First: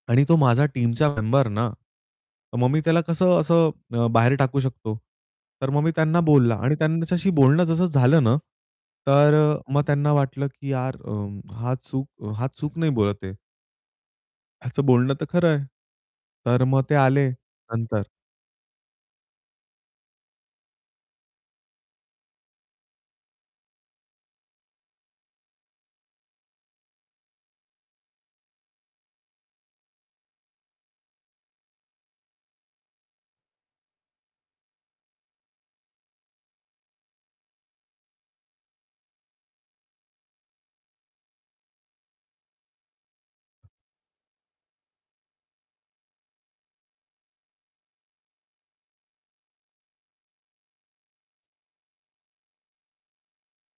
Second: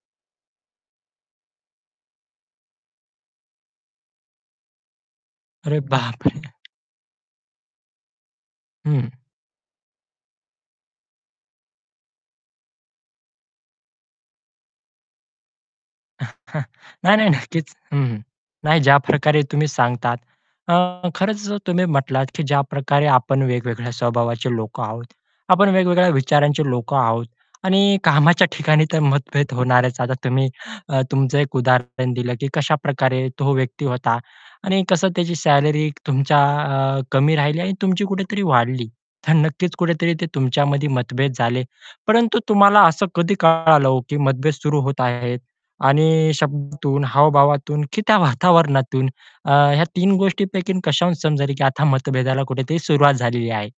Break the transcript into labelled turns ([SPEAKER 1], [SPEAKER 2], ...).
[SPEAKER 1] आणि तो माझा टीमचा मेंबर ना. मग मी त्याला कसं असं अ, बाहेर टाकू शकतो. तर
[SPEAKER 2] अरे,
[SPEAKER 1] मग मी त्यांना
[SPEAKER 2] बाप रे!
[SPEAKER 1] बोलला आणि त्यांच्याशी बोलणं जसं झालं ना,
[SPEAKER 2] हं.
[SPEAKER 1] तर अ, मग त्यांना वाटलं, की यार अ, हा चूक हा चूक नाही बोलत आहे. याचं बोलणं तर खरं आहे. तर मग ते
[SPEAKER 2] नाही,
[SPEAKER 1] आले,
[SPEAKER 2] नाही. नक्कीच.
[SPEAKER 1] नंतर.
[SPEAKER 2] हं, हं. नाही ज्या प्रकारे तुम्ही सांगतात. अ, खरंच तुम्ही म्हटलात, की ज्या प्रकारे आपण वेगवेगळ्या स्वभावाचे लोकं आहोत, आपण वेगवेगळ्या विचारांचे लोकं आहोत आणि कामाच्या ठिकाणी तर मतभेद होणारच. आता तुम्ही अ, तुमचं एक उदाहरण दिलं, की कशाप्रकारे तो व्यक्ती होता आणि कसं त्याची सॅलरी, तुमच्या अ, कमी राहिली आणि तुमची कुठेतरी वाढली. तर नक्कीच कुठेतरी ते तुमच्यामध्ये मतभेद झाले, परंतु तुम्हाला असं कधी कळालं हो, की मतभेद सुरू होत आहेत आणि शब्दातून, हाव-भावातून की त्या वातावरणातून अ, ह्या 3 गोष्टींपैकी कशाहून समजेल, की आता मतभेदाला कुठेतरी सुरुवात झालेली आहे.